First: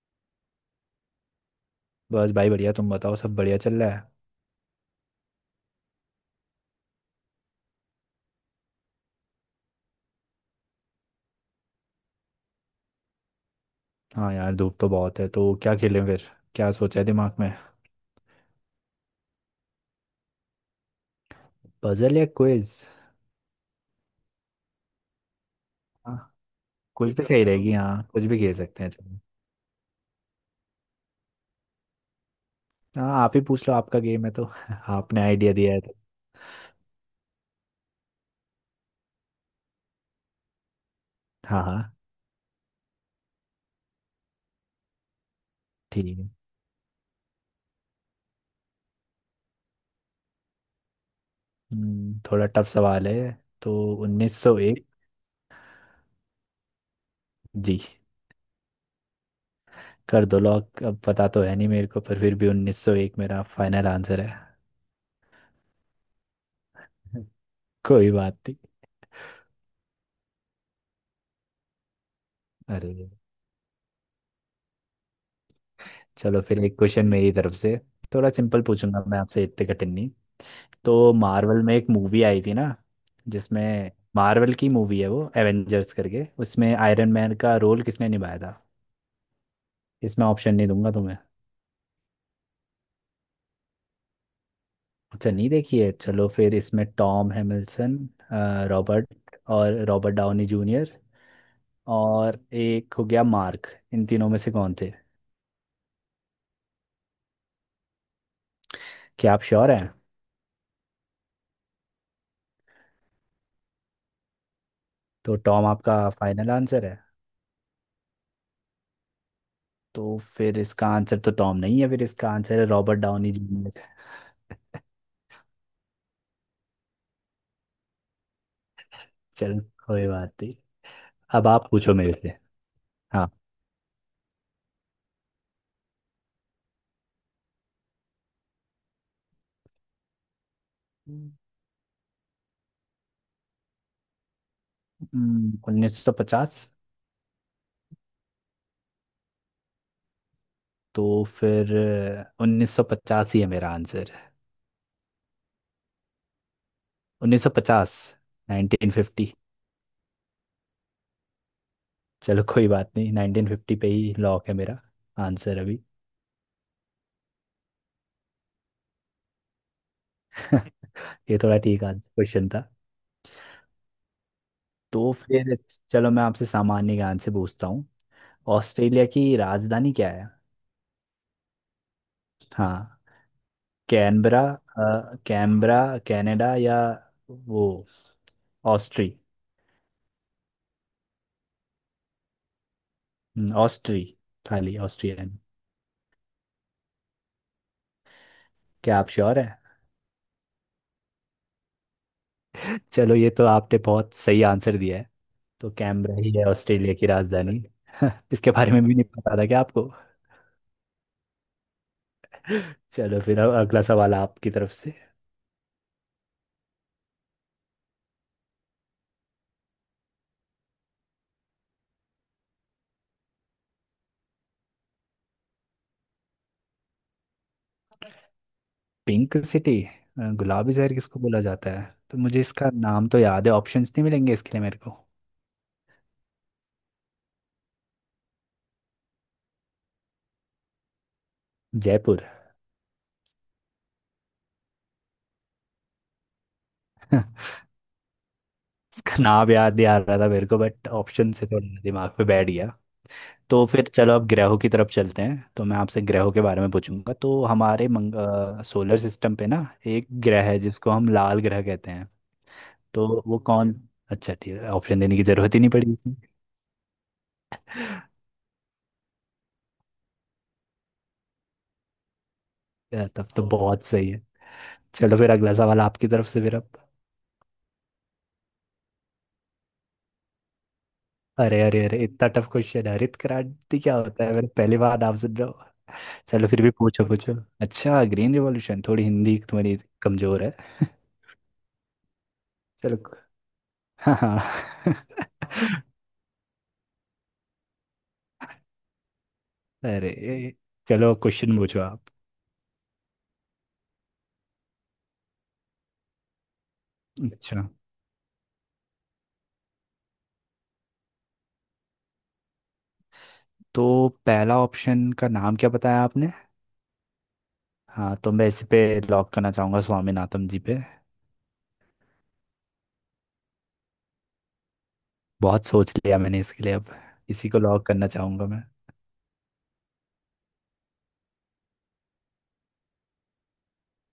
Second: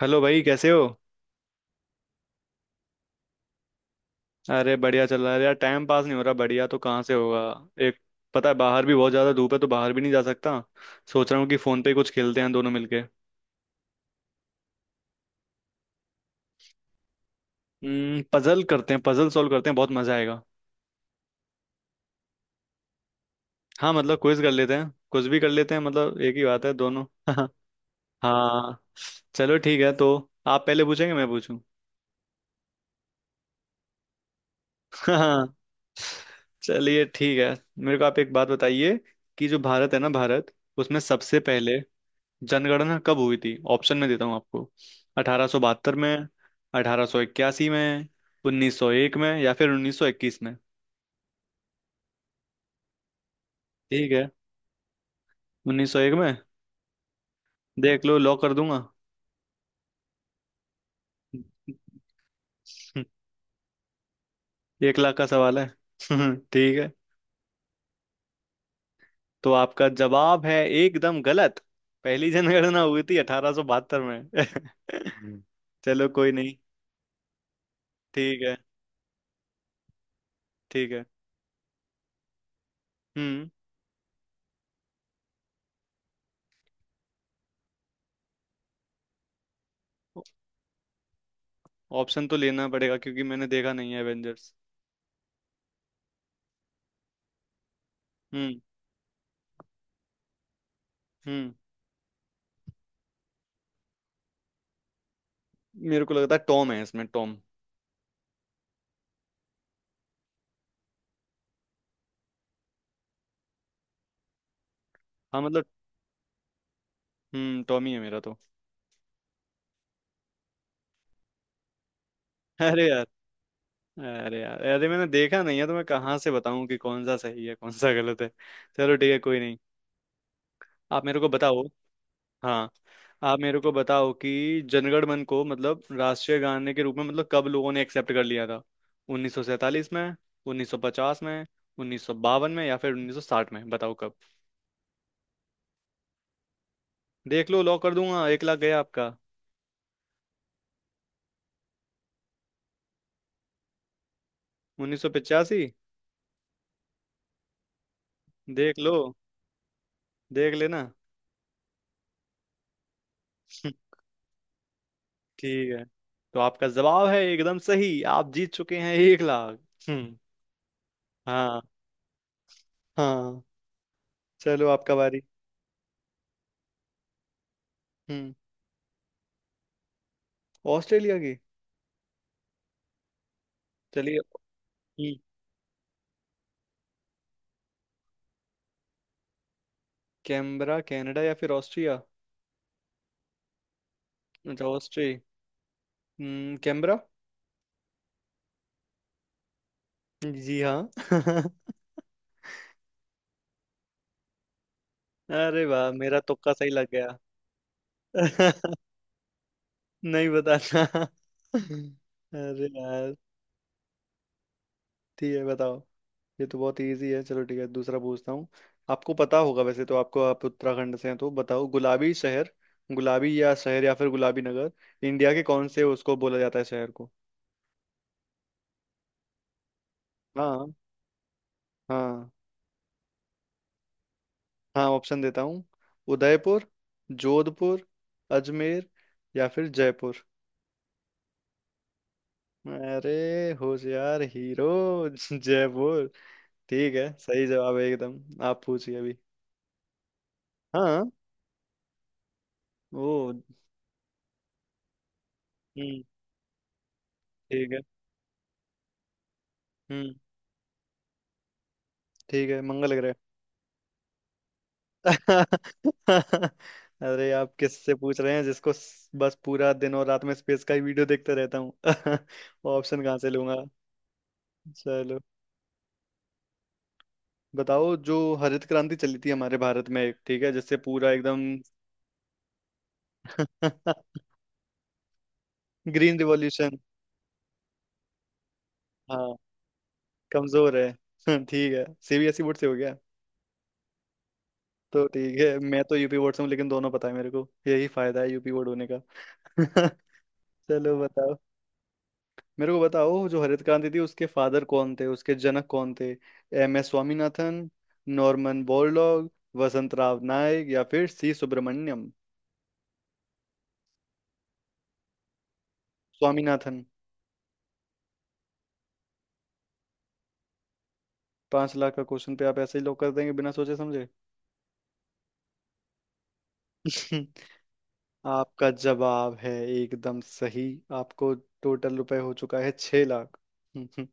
Hello भाई कैसे हो। बस भाई, बढ़िया। तुम बताओ, सब बढ़िया चल रहा है। अरे बढ़िया चल रहा है यार। टाइम पास नहीं हो रहा, बढ़िया तो कहाँ से होगा। एक पता है, बाहर भी बहुत ज़्यादा धूप है तो बाहर भी नहीं जा सकता। सोच रहा हूँ कि फ़ोन पे ही कुछ खेलते हैं दोनों मिलके। हाँ यार, धूप तो बहुत है, तो क्या खेलें फिर? क्या सोचा है दिमाग में? पजल करते हैं, पजल सॉल्व करते हैं, बहुत मज़ा आएगा। पजल या क्विज? हाँ मतलब क्विज कर लेते हैं, कुछ भी कर लेते हैं, हाँ, मतलब एक ही बात है दोनों। क्विज कुछ भी सही बता दो, रहेगी। हाँ, कुछ भी खेल हाँ। सकते हैं, चलो। चलो ठीक है, तो आप पहले पूछेंगे मैं पूछूं। हाँ, आप ही पूछ लो, आपका गेम है तो। आपने आइडिया हाँ। दिया है तो। चलिए ठीक है। मेरे को आप एक बात बताइए कि जो भारत है ना, भारत उसमें सबसे हाँ पहले हाँ। जनगणना कब हुई थी। ऑप्शन में देता हूँ आपको। 1872 ठीक में, है। 1881 में, 1901 में या फिर 1921 में। थोड़ा टफ सवाल है। तो ठीक है। 1901। 1901 में। जी। देख लो, लॉक कर दूंगा। कर दो लॉक, अब पता तो है नहीं मेरे को, पर फिर भी 1901 मेरा फाइनल आंसर है। 1 लाख का सवाल है। ठीक है। कोई बात नहीं। तो आपका जवाब है एकदम गलत। पहली जनगणना हुई अरे। थी 1872 में। चलो कोई चलो नहीं। फिर एक क्वेश्चन मेरी तरफ से। थोड़ा ठीक है। सिंपल पूछूंगा मैं आपसे, इतने कठिन नहीं। ठीक है। तो मार्वल में एक मूवी आई थी ना, हम्म। जिसमें मार्वल की मूवी है वो एवेंजर्स करके, उसमें आयरन मैन का रोल किसने निभाया था? इसमें ऑप्शन नहीं दूंगा तुम्हें। ऑप्शन तो लेना पड़ेगा क्योंकि मैंने देखा नहीं है एवेंजर्स। अच्छा नहीं देखी है, चलो फिर इसमें टॉम हैमिल्सन, हम्म। रॉबर्ट, और रॉबर्ट डाउनी जूनियर, हम्म। और एक हो गया मार्क। इन तीनों में से कौन थे? मेरे को लगता है टॉम है, इसमें टॉम। क्या आप श्योर हैं? तो हाँ मतलब। टॉम आपका फाइनल आंसर है। टॉम ही है मेरा तो। तो फिर इसका आंसर तो टॉम नहीं है, फिर इसका आंसर है अरे रॉबर्ट यार। Downey Junior. अरे यार, अरे मैंने देखा नहीं है तो मैं कहाँ से बताऊं कि कौन सा सही है कौन सा गलत है। चलो ठीक है कोई नहीं। चल, कोई बात नहीं। आप मेरे को अब बताओ। आप पूछो मेरे से। हाँ। आप मेरे को बताओ कि जनगण मन को मतलब राष्ट्रीय गाने के रूप में मतलब कब लोगों ने एक्सेप्ट कर लिया था। 1947 में, 1950 हाँ। में, 1952 में या फिर 1960 में, बताओ कब। 1950। देख लो, लॉक कर दूंगा, 1 लाख गया आपका। तो फिर 1950 ही है मेरा आंसर। 1985। 1950। देख नाइनटीन लो, फिफ्टी देख लेना। चलो कोई बात नहीं, 1950 पे ही लॉक है मेरा आंसर ठीक अभी। है। तो आपका जवाब है एकदम सही, आप जीत चुके हैं 1 लाख। हम्म। ये थोड़ा हाँ। ठीक आंसर क्वेश्चन था। हाँ। चलो आपका तो बारी। फिर चलो, मैं आपसे सामान्य ज्ञान से पूछता हूँ। हम्म। ऑस्ट्रेलिया की राजधानी क्या है? ऑस्ट्रेलिया की। हाँ, चलिए। कैनबरा। हम्म, कैनबरा, कनाडा, या वो ऑस्ट्री। कैनबरा कनाडा या फिर ऑस्ट्रिया। ऑस्ट्री, अच्छा खाली ऑस्ट्री। ऑस्ट्रियन। कैनबरा। क्या आप श्योर है? जी हाँ। चलो, ये तो आपने बहुत सही आंसर दिया है। अरे तो वाह, कैनबरा मेरा ही है तुक्का सही लग ऑस्ट्रेलिया की गया। राजधानी। इसके बारे में भी नहीं पता था क्या आपको? नहीं बताना। अरे यार। चलो फिर अब अगला सवाल आपकी तरफ से। ठीक है बताओ। ये तो बहुत इजी है, चलो ठीक है दूसरा पूछता हूँ। आपको पता होगा, वैसे तो आपको, आप उत्तराखंड से हैं तो बताओ, गुलाबी शहर, गुलाबी या शहर या फिर गुलाबी नगर, इंडिया के कौन से, उसको बोला जाता है शहर को। Pink city. हाँ। गुलाबी शहर किसको बोला जाता है तो हाँ। मुझे इसका नाम तो याद है, ऑप्शंस नहीं मिलेंगे इसके लिए मेरे हाँ। को। ऑप्शन देता हूँ। उदयपुर, जोधपुर, अजमेर या फिर जयपुर। जयपुर। अरे होशियार हीरो। जयपुर। ठीक है सही जवाब है एकदम, आप पूछिए इसका अभी। नाम याद नहीं आ रहा था मेरे को, बट हाँ। ऑप्शन से थोड़ा दिमाग पे बैठ गया। ओ। तो फिर चलो अब ग्रहों की तरफ चलते हैं, तो मैं आपसे हम्म ग्रहों के बारे में पूछूंगा। तो ठीक है। हमारे सोलर सिस्टम पे ना एक हम्म ग्रह है जिसको हम लाल ग्रह कहते हैं, ठीक है, मंगल ग्रह। तो वो कौन? अच्छा ठीक है, ऑप्शन देने की जरूरत ही नहीं पड़ी इसमें। अरे आप किससे पूछ रहे हैं, जिसको बस पूरा दिन और रात में स्पेस का ही वीडियो देखते रहता हूँ। ऑप्शन कहाँ तब से तो लूंगा। बहुत सही है। चलो चलो। फिर अगला सवाल आपकी तरफ से फिर अब। बताओ, जो हरित क्रांति चली थी हमारे भारत में ठीक है, जिससे पूरा एकदम। अरे अरे अरे, इतना टफ क्वेश्चन है। हरित क्रांति क्या होता है? मैंने पहली बार आपसे ड्रॉ। ग्रीन चलो फिर भी रिवॉल्यूशन। पूछो पूछो। अच्छा, ग्रीन रिवॉल्यूशन, थोड़ी हाँ हिंदी तुम्हारी कमजोर है। कमजोर है। ठीक है सीबीएसई बोर्ड से हो गया। चलो। हाँ हाँ। तो ठीक है, मैं तो यूपी बोर्ड से हूँ, लेकिन दोनों पता है मेरे को, यही फायदा है यूपी बोर्ड होने का। अरे, चलो। चलो क्वेश्चन पूछो आप। मेरे को बताओ, जो हरित क्रांति थी उसके फादर कौन थे, उसके जनक कौन थे। M S स्वामीनाथन, अच्छा नॉर्मन बोरलॉग, वसंत राव नायक या फिर सी सुब्रमण्यम। तो पहला ऑप्शन का नाम क्या बताया आपने? स्वामीनाथन। हाँ, तो मैं इस पे लॉक करना चाहूंगा, स्वामीनाथन जी पे। 5 लाख का क्वेश्चन पे आप ऐसे ही लोग कर देंगे बिना सोचे समझे। बहुत सोच लिया मैंने इसके लिए अब, इसी को लॉक करना चाहूंगा मैं। आपका जवाब है एकदम सही। आपको टोटल रुपए हो चुका है 6 लाख।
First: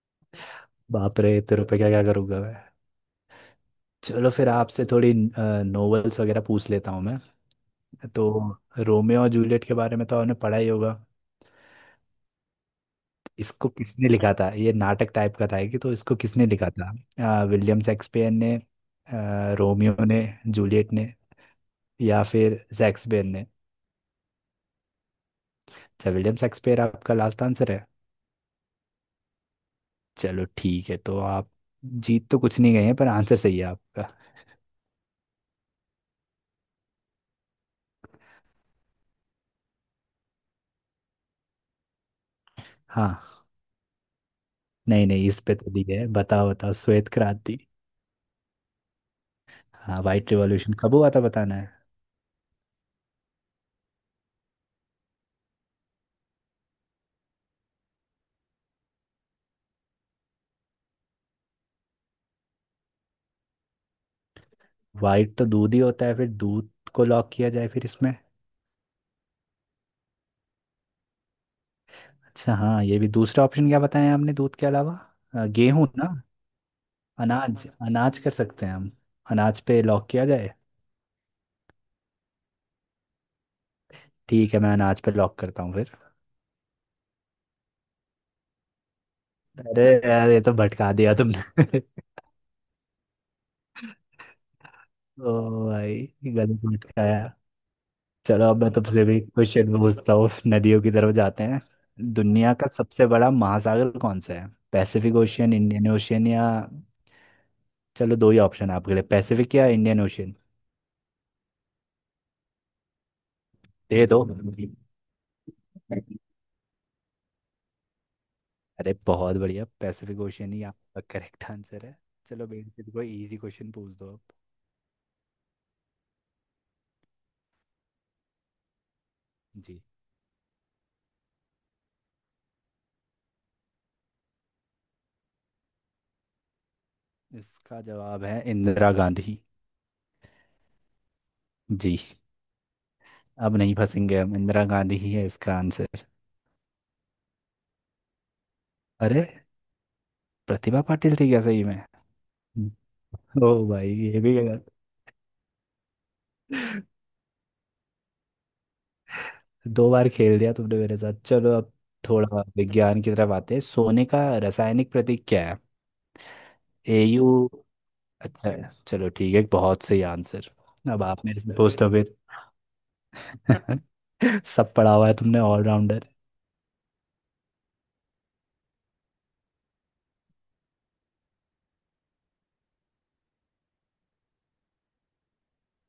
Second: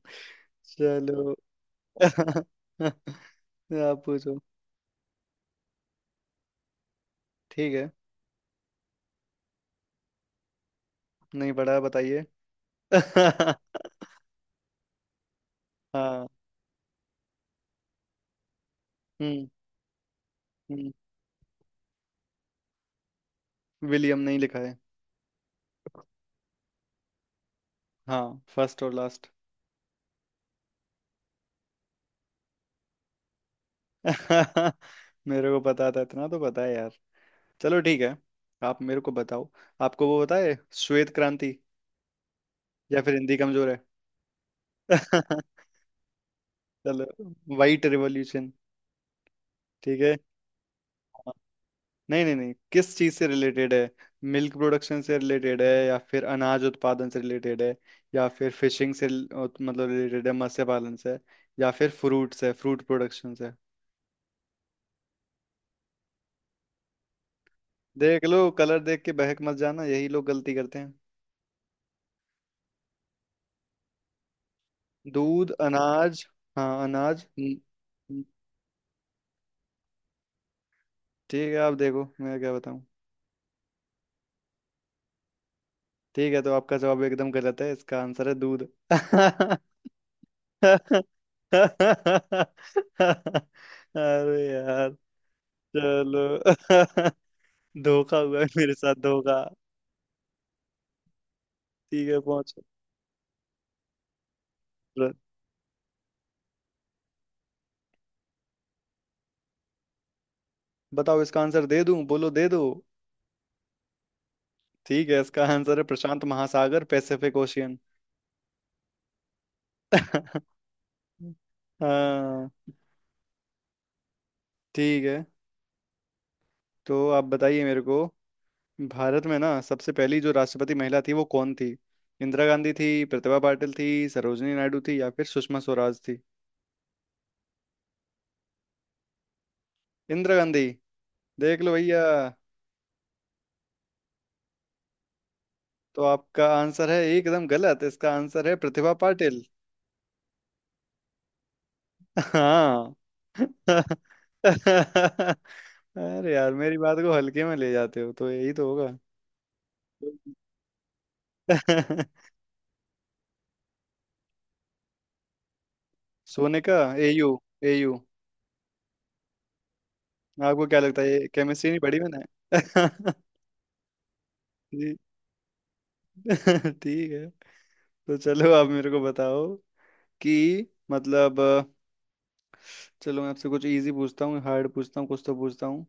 बाप रे, चलो। तेरे पे क्या क्या करूंगा मैं। आप चलो पूछो। फिर आपसे थोड़ी नॉवेल्स वगैरह पूछ लेता हूँ मैं। ठीक है। तो रोमियो और जूलियट के बारे में तो आपने पढ़ा ही होगा। नहीं पढ़ा है, बताइए। हाँ। इसको किसने लिखा था? ये नाटक टाइप का था कि, तो इसको किसने लिखा था? विलियम शेक्सपियर ने, हम्म। रोमियो ने, हम्म। जूलियट ने, या फिर शेक्सपियर ने। विलियम नहीं लिखा है। अच्छा, विलियम शेक्सपियर आपका लास्ट आंसर है। हाँ फर्स्ट और लास्ट। चलो ठीक है, तो आप जीत तो कुछ नहीं गए हैं, पर आंसर सही है आपका। मेरे को पता था, इतना तो पता है यार। चलो ठीक है। आप मेरे को बताओ, आपको वो पता है, श्वेत क्रांति, या फिर हाँ। हिंदी कमजोर है। नहीं नहीं, इस पे तो दी है, बताओ बताओ चलो। श्वेत क्रांति। White revolution. ठीक हाँ, है। व्हाइट रिवॉल्यूशन कब हुआ था हाँ। बताना है। नहीं नहीं नहीं, किस चीज से रिलेटेड है। मिल्क प्रोडक्शन से रिलेटेड है, या फिर अनाज उत्पादन से रिलेटेड है, या फिर फिशिंग से मतलब रिलेटेड है मत्स्य पालन से, या फिर फ्रूट से, फ्रूट प्रोडक्शन से। वाइट तो दूध ही होता है, फिर दूध को लॉक किया जाए फिर इसमें। देख लो, कलर देख के बहक मत जाना, यही लोग गलती करते। अच्छा हाँ, ये भी दूसरा ऑप्शन क्या बताया आपने दूध के अलावा? दूध, गेहूं ना। अनाज। हाँ अनाज अनाज, अनाज न- कर सकते हैं हम, अनाज पे लॉक किया जाए। ठीक है, आप देखो, मैं क्या बताऊं। ठीक है, मैं अनाज पे लॉक करता हूँ फिर। ठीक है, तो आपका जवाब एकदम गलत है, इसका आंसर है दूध। अरे यार, ये तो भटका दिया तुमने। अरे यार। ओ भाई, ये गलत चलो। मटकाया। धोखा हुआ है चलो अब मैं मेरे साथ, तुमसे भी धोखा। क्वेश्चन पूछता हूँ, नदियों की तरफ जाते हैं। ठीक है दुनिया पहुंचो। का सबसे बड़ा महासागर कौन सा है? पैसिफिक ओशियन, इंडियन ओशियन, या चलो दो ही ऑप्शन है आपके लिए, पैसिफिक या इंडियन ओशियन। बताओ, इसका आंसर दे दूं, बोलो दे दो। दे दो। ठीक है, इसका आंसर है प्रशांत महासागर, पैसिफिक ओशियन। अरे बहुत बढ़िया, पैसिफिक ओशियन ही आपका करेक्ट आंसर है। चलो हाँ। बेटे, कोई इजी क्वेश्चन पूछ दो अब। ठीक है। तो आप बताइए मेरे को, भारत में ना जी। सबसे पहली जो राष्ट्रपति महिला थी वो कौन थी। इंदिरा गांधी थी, प्रतिभा पाटिल थी, सरोजिनी नायडू थी या फिर सुषमा स्वराज थी। इसका जवाब है इंदिरा गांधी। इंदिरा गांधी। देख लो जी। भैया। अब नहीं फंसेंगे हम, इंदिरा गांधी ही है इसका आंसर। तो आपका आंसर है एकदम गलत, इसका आंसर है प्रतिभा अरे, पाटिल। प्रतिभा पाटिल थी क्या सही में? हाँ। ओ भाई, ये भी गलत। अरे यार, मेरी बात को हल्के में ले जाते हो तो यही तो होगा। दो बार खेल दिया तुमने मेरे साथ। चलो अब थोड़ा विज्ञान की तरफ आते हैं। सोने का रासायनिक प्रतीक क्या है? सोने का। एयू। एयू। एयू। अच्छा है। चलो ठीक है, बहुत सही आंसर। आपको क्या लगता अब है, आप ये मेरे से केमिस्ट्री नहीं पूछ लो पढ़ी फिर। मैंने। सब पढ़ा जी। हुआ है तुमने, ऑलराउंडर। ठीक है। तो चलो, आप मेरे को बताओ कि मतलब चलो मैं आपसे कुछ इजी पूछता हूँ, हार्ड पूछता हूँ, कुछ तो पूछता हूँ।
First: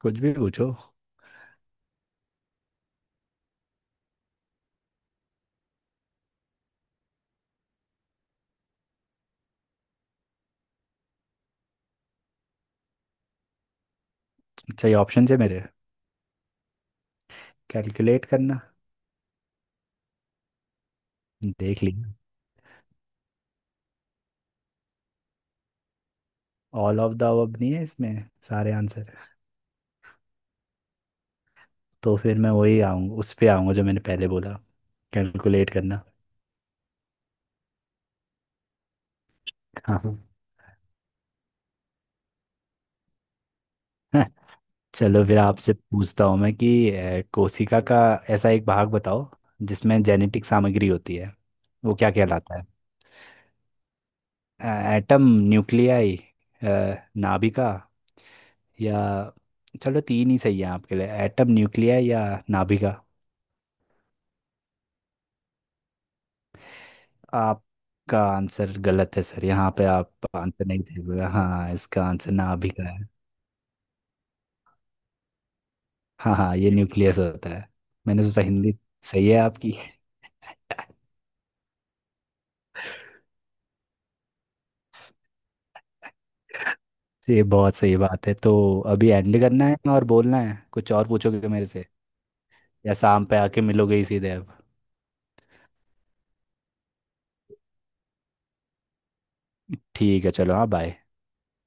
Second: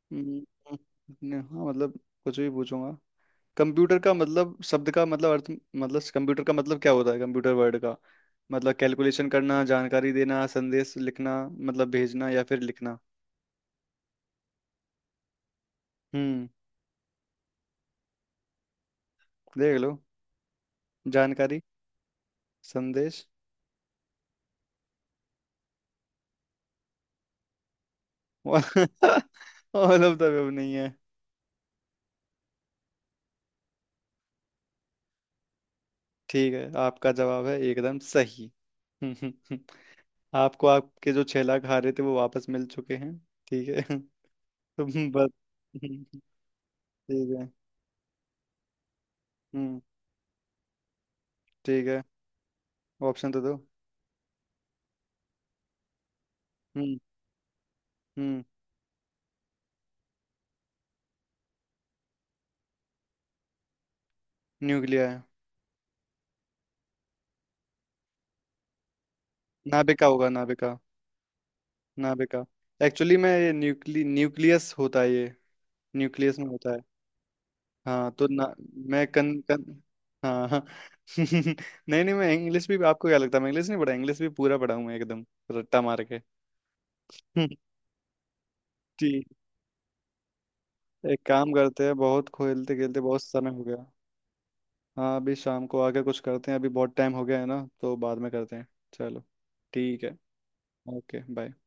कुछ भी पूछो। हम्म, नहीं, हाँ मतलब, कुछ भी पूछूंगा। कंप्यूटर का मतलब, शब्द का मतलब, अर्थ, मतलब कंप्यूटर का मतलब क्या होता है, कंप्यूटर वर्ड का मतलब। कैलकुलेशन करना, जानकारी देना, संदेश लिखना मतलब भेजना, या फिर लिखना। अच्छा ये ऑप्शन है मेरे। हम्म। कैलकुलेट करना, देख लो। जानकारी। देख लिया। संदेश। ऑल ऑफ द अब नहीं है इसमें, सारे और। आंसर। ऑल ऑफ द नहीं है। तो फिर मैं वही आऊँगा, उस पे आऊँगा जो मैंने पहले बोला, कैलकुलेट करना। ठीक है, आपका जवाब है एकदम सही। हाँ। आपको, आपके जो 6 लाख हारे थे वो वापस मिल चुके हैं। ठीक है। तो चलो बस, फिर आपसे पूछता हूँ मैं कि ठीक है। कोशिका का ऐसा एक भाग बताओ हम्म। जिसमें जेनेटिक सामग्री होती है, ठीक वो है। क्या कहलाता ऑप्शन तो दो। है? एटम, न्यूक्लियाई, हम्म। नाभिका, हम्म। या चलो तीन ही सही है आपके लिए, एटम, न्यूक्लियाई, या नाभिका। न्यूक्लिया है। आपका आंसर गलत है सर, यहाँ पे नाभिका आप होगा, आंसर नाभिका, नहीं दे रहे हो। हाँ, इसका आंसर नाभिका। नाभिका। एक्चुअली मैं ये न्यूक्ली न्यूक्लियस होता है ये, हाँ न्यूक्लियस में हाँ, ये होता है। न्यूक्लियस होता है। हाँ मैंने तो सोचा ना, हिंदी मैं सही कन है कन आपकी। हाँ हाँ। नहीं नहीं, मैं इंग्लिश भी, आपको क्या लगता है मैं इंग्लिश नहीं पढ़ा, इंग्लिश भी पूरा पढ़ा हूँ मैं, एकदम रट्टा मार के। ये बहुत सही बात है तो। अभी ठीक। एंड करना है और बोलना है, कुछ और एक पूछोगे काम मेरे करते से? हैं, बहुत खेलते या खेलते, बहुत शाम पे समय आके हो गया। मिलोगे ही सीधे अब? हाँ, अभी शाम को आके कुछ करते हैं, अभी बहुत टाइम हो गया है ना तो बाद में करते हैं। चलो। ठीक है। ठीक है चलो, हाँ बाय। Okay bye.